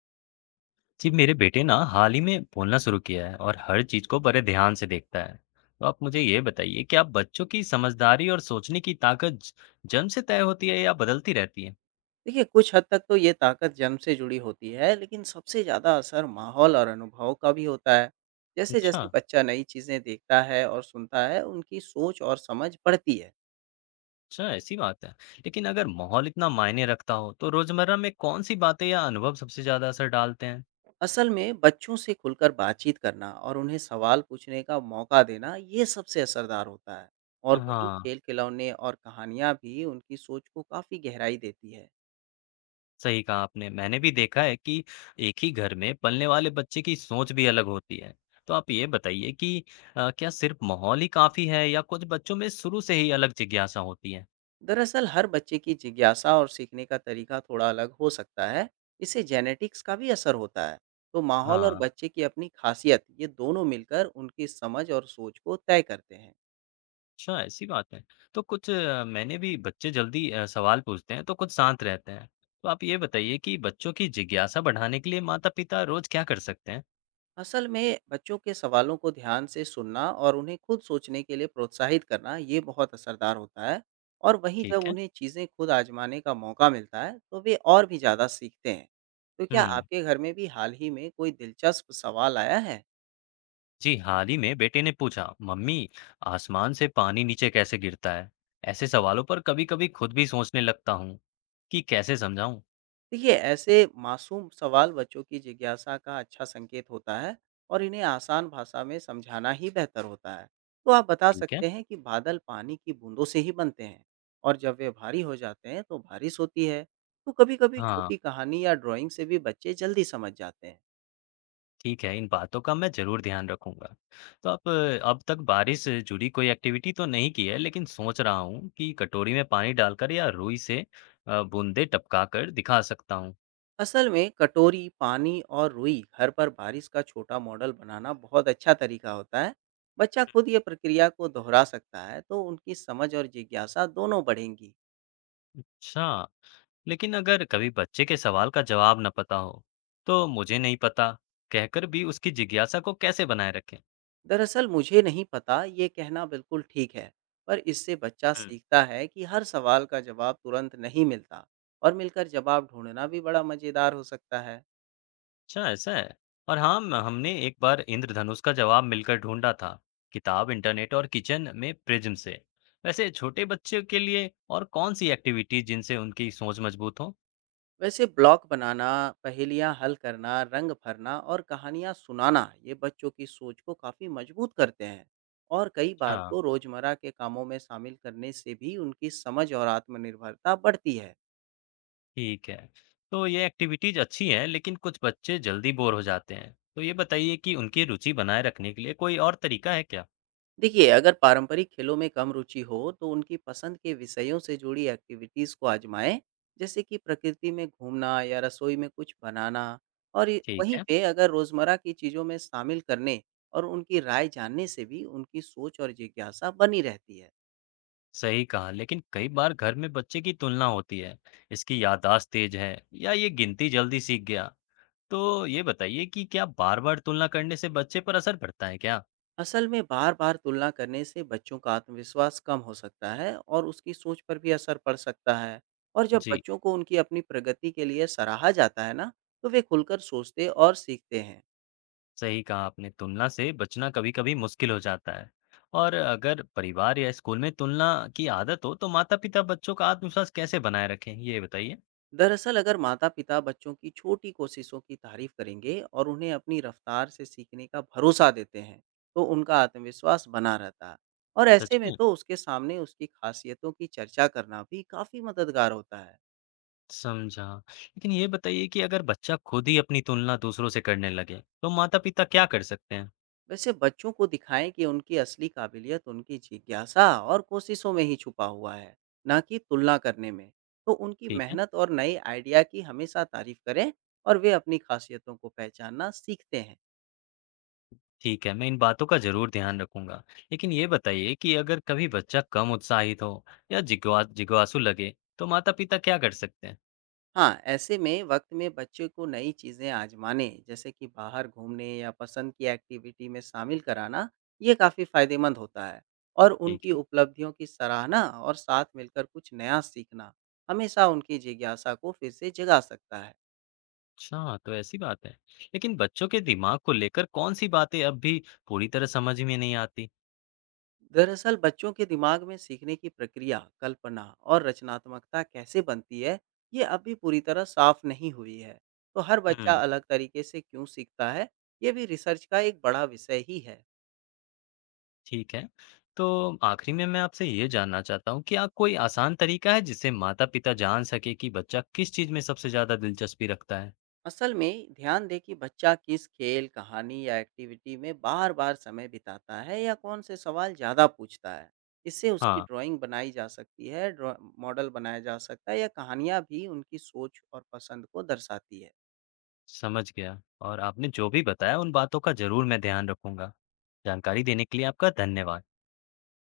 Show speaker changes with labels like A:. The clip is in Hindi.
A: जी मेरे बेटे ना हाल ही में बोलना शुरू किया है और हर चीज को बड़े ध्यान से देखता है। तो आप मुझे ये बताइए कि आप बच्चों की समझदारी और सोचने की ताकत जन्म से तय होती है या बदलती रहती है।
B: देखिए, कुछ हद तक तो ये ताकत जन्म से जुड़ी होती है, लेकिन सबसे ज़्यादा असर माहौल और अनुभव का भी होता है।
A: अच्छा।
B: जैसे-जैसे बच्चा नई चीज़ें देखता है और सुनता है, उनकी सोच और समझ बढ़ती है।
A: अच्छा, ऐसी बात है। लेकिन अगर माहौल इतना मायने रखता हो तो रोजमर्रा में कौन सी बातें या अनुभव सबसे ज्यादा असर डालते हैं?
B: असल में बच्चों से खुलकर बातचीत करना और उन्हें सवाल पूछने का मौका देना, ये सबसे असरदार होता है। और वहीं
A: हाँ,
B: खेल-खिलौने और कहानियाँ भी उनकी सोच को काफ़ी गहराई देती है।
A: सही कहा आपने। मैंने भी देखा है कि एक ही घर में पलने वाले बच्चे की सोच भी अलग होती है। तो आप ये बताइए कि क्या सिर्फ माहौल ही काफ़ी है या कुछ बच्चों में शुरू से ही अलग जिज्ञासा होती है?
B: दरअसल हर बच्चे की जिज्ञासा और सीखने का तरीका थोड़ा अलग हो सकता है। इससे जेनेटिक्स का भी असर होता है। तो माहौल और
A: हाँ,
B: बच्चे की अपनी खासियत, ये दोनों मिलकर उनकी समझ और सोच को तय करते हैं।
A: अच्छा ऐसी बात है। तो कुछ मैंने भी बच्चे जल्दी सवाल पूछते हैं तो कुछ शांत रहते हैं। तो आप ये बताइए कि बच्चों की जिज्ञासा बढ़ाने के लिए माता-पिता रोज़ क्या कर सकते हैं?
B: असल में बच्चों के सवालों को ध्यान से सुनना और उन्हें खुद सोचने के लिए प्रोत्साहित करना, ये बहुत असरदार होता है। और वहीं जब
A: ठीक है।
B: उन्हें चीज़ें खुद आजमाने का मौका मिलता है, तो वे और भी ज़्यादा सीखते हैं। तो क्या
A: हुँ।
B: आपके घर में भी हाल ही में कोई दिलचस्प सवाल आया है?
A: जी हाल ही में बेटे ने पूछा, मम्मी, आसमान से पानी नीचे कैसे गिरता है? ऐसे सवालों पर कभी कभी खुद भी सोचने लगता हूँ कि कैसे समझाऊं।
B: देखिए, ऐसे मासूम सवाल बच्चों की जिज्ञासा का अच्छा संकेत होता है, और इन्हें आसान भाषा में समझाना ही बेहतर होता है। तो आप बता
A: ठीक है।
B: सकते हैं कि बादल पानी की बूंदों से ही बनते हैं, और जब वे भारी हो जाते हैं तो बारिश होती है। तो कभी-कभी
A: हाँ,
B: छोटी कहानी या ड्राइंग से भी बच्चे जल्दी समझ जाते हैं।
A: ठीक है, इन बातों का मैं जरूर ध्यान रखूंगा। तो आप अब तक बारिश से जुड़ी कोई एक्टिविटी तो नहीं की है, लेकिन सोच रहा हूँ कि कटोरी में पानी डालकर या रुई से बूंदे टपका कर दिखा सकता हूँ।
B: असल में कटोरी, पानी और रुई घर पर बारिश का छोटा मॉडल बनाना बहुत अच्छा तरीका होता है। बच्चा खुद ये प्रक्रिया को दोहरा सकता है, तो उनकी समझ और जिज्ञासा दोनों बढ़ेंगी।
A: अच्छा। लेकिन अगर कभी बच्चे के सवाल का जवाब न पता हो, तो मुझे नहीं पता कहकर भी उसकी जिज्ञासा को कैसे बनाए रखें?
B: दरअसल मुझे नहीं पता, ये कहना बिल्कुल ठीक है, पर इससे बच्चा
A: हम्म,
B: सीखता है कि हर सवाल का जवाब तुरंत नहीं मिलता। और मिलकर जवाब ढूंढना भी बड़ा मजेदार हो सकता है।
A: अच्छा ऐसा है। और हाँ, हमने एक बार इंद्रधनुष का जवाब मिलकर ढूंढा था, किताब, इंटरनेट और किचन में प्रिज्म से। वैसे छोटे बच्चों के लिए और कौन सी एक्टिविटीज जिनसे उनकी सोच मजबूत हो?
B: वैसे ब्लॉक बनाना, पहेलियां हल करना, रंग भरना और कहानियां सुनाना, ये बच्चों की सोच को काफी मजबूत करते हैं। और कई बार
A: अच्छा।
B: तो रोजमर्रा के कामों में शामिल करने से भी उनकी समझ और आत्मनिर्भरता बढ़ती है।
A: ठीक है। तो ये एक्टिविटीज अच्छी हैं, लेकिन कुछ बच्चे जल्दी बोर हो जाते हैं, तो ये बताइए कि उनकी रुचि बनाए रखने के लिए कोई और तरीका है क्या?
B: देखिए, अगर पारंपरिक खेलों में कम रुचि हो, तो उनकी पसंद के विषयों से जुड़ी एक्टिविटीज़ को आज़माएँ, जैसे कि प्रकृति में घूमना या रसोई में कुछ बनाना। और ये
A: ठीक
B: वहीं
A: है।
B: पे, अगर रोज़मर्रा की चीज़ों में शामिल करने और उनकी राय जानने से भी उनकी सोच और जिज्ञासा बनी रहती है।
A: सही कहा, लेकिन कई बार घर में बच्चे की तुलना होती है। इसकी याददाश्त तेज है या ये गिनती जल्दी सीख गया। तो ये बताइए कि क्या बार बार तुलना करने से बच्चे पर असर पड़ता है क्या?
B: असल में बार-बार तुलना करने से बच्चों का आत्मविश्वास कम हो सकता है, और उसकी सोच पर भी असर पड़ सकता है। और जब
A: जी।
B: बच्चों को उनकी अपनी प्रगति के लिए सराहा जाता है ना, तो वे खुलकर सोचते और सीखते हैं।
A: सही कहा आपने, तुलना से बचना कभी कभी मुश्किल हो जाता है। और अगर परिवार या स्कूल में तुलना की आदत हो तो माता पिता बच्चों का आत्मविश्वास कैसे बनाए रखें, ये बताइए।
B: दरअसल अगर माता-पिता बच्चों की छोटी कोशिशों की तारीफ करेंगे और उन्हें अपनी रफ्तार से सीखने का भरोसा देते हैं, तो उनका आत्मविश्वास बना रहता है। और
A: सच
B: ऐसे में
A: में
B: तो उसके सामने उसकी खासियतों की चर्चा करना भी काफ़ी मददगार होता है।
A: समझा। लेकिन ये बताइए कि अगर बच्चा खुद ही अपनी तुलना दूसरों से करने लगे तो माता पिता क्या कर सकते हैं?
B: वैसे बच्चों को दिखाएं कि उनकी असली काबिलियत उनकी जिज्ञासा और कोशिशों में ही छुपा हुआ है, ना कि तुलना करने में। तो उनकी
A: ठीक है।
B: मेहनत और नए आइडिया की हमेशा तारीफ करें, और वे अपनी खासियतों को पहचानना सीखते हैं।
A: ठीक है, मैं इन बातों का ज़रूर ध्यान रखूँगा। लेकिन ये बताइए कि अगर कभी बच्चा कम उत्साहित हो या जिज्ञासु लगे, तो माता-पिता क्या कर सकते हैं?
B: हाँ, ऐसे में वक़्त में बच्चे को नई चीज़ें आज़माने, जैसे कि बाहर घूमने या पसंद की एक्टिविटी में शामिल कराना, ये काफ़ी फ़ायदेमंद होता है। और
A: ठीक
B: उनकी
A: है।
B: उपलब्धियों की सराहना और साथ मिलकर कुछ नया सीखना, हमेशा उनकी जिज्ञासा को फिर से जगा सकता है।
A: अच्छा, तो ऐसी बात है। लेकिन बच्चों के दिमाग को लेकर कौन-सी बातें अब भी पूरी तरह समझ में नहीं आती?
B: दरअसल बच्चों के दिमाग में सीखने की प्रक्रिया, कल्पना और रचनात्मकता कैसे बनती है, ये अभी पूरी तरह साफ़ नहीं हुई है। तो हर बच्चा
A: हुँ,
B: अलग तरीके से क्यों सीखता है, ये भी रिसर्च का एक बड़ा विषय ही है।
A: ठीक है। तो आखिरी में मैं आपसे ये जानना चाहता हूँ कि आप कोई आसान तरीका है जिससे माता-पिता जान सके कि बच्चा किस चीज़ में सबसे ज़्यादा दिलचस्पी रखता है?
B: असल में ध्यान दें कि बच्चा किस खेल, कहानी या एक्टिविटी में बार बार समय बिताता है, या कौन से सवाल ज़्यादा पूछता है। इससे उसकी
A: हाँ,
B: ड्राइंग बनाई जा सकती है, मॉडल बनाया जा सकता है, या कहानियाँ भी उनकी सोच और पसंद को दर्शाती है।
A: समझ गया। और आपने जो भी बताया उन बातों का ज़रूर मैं ध्यान रखूँगा। जानकारी देने के लिए आपका धन्यवाद।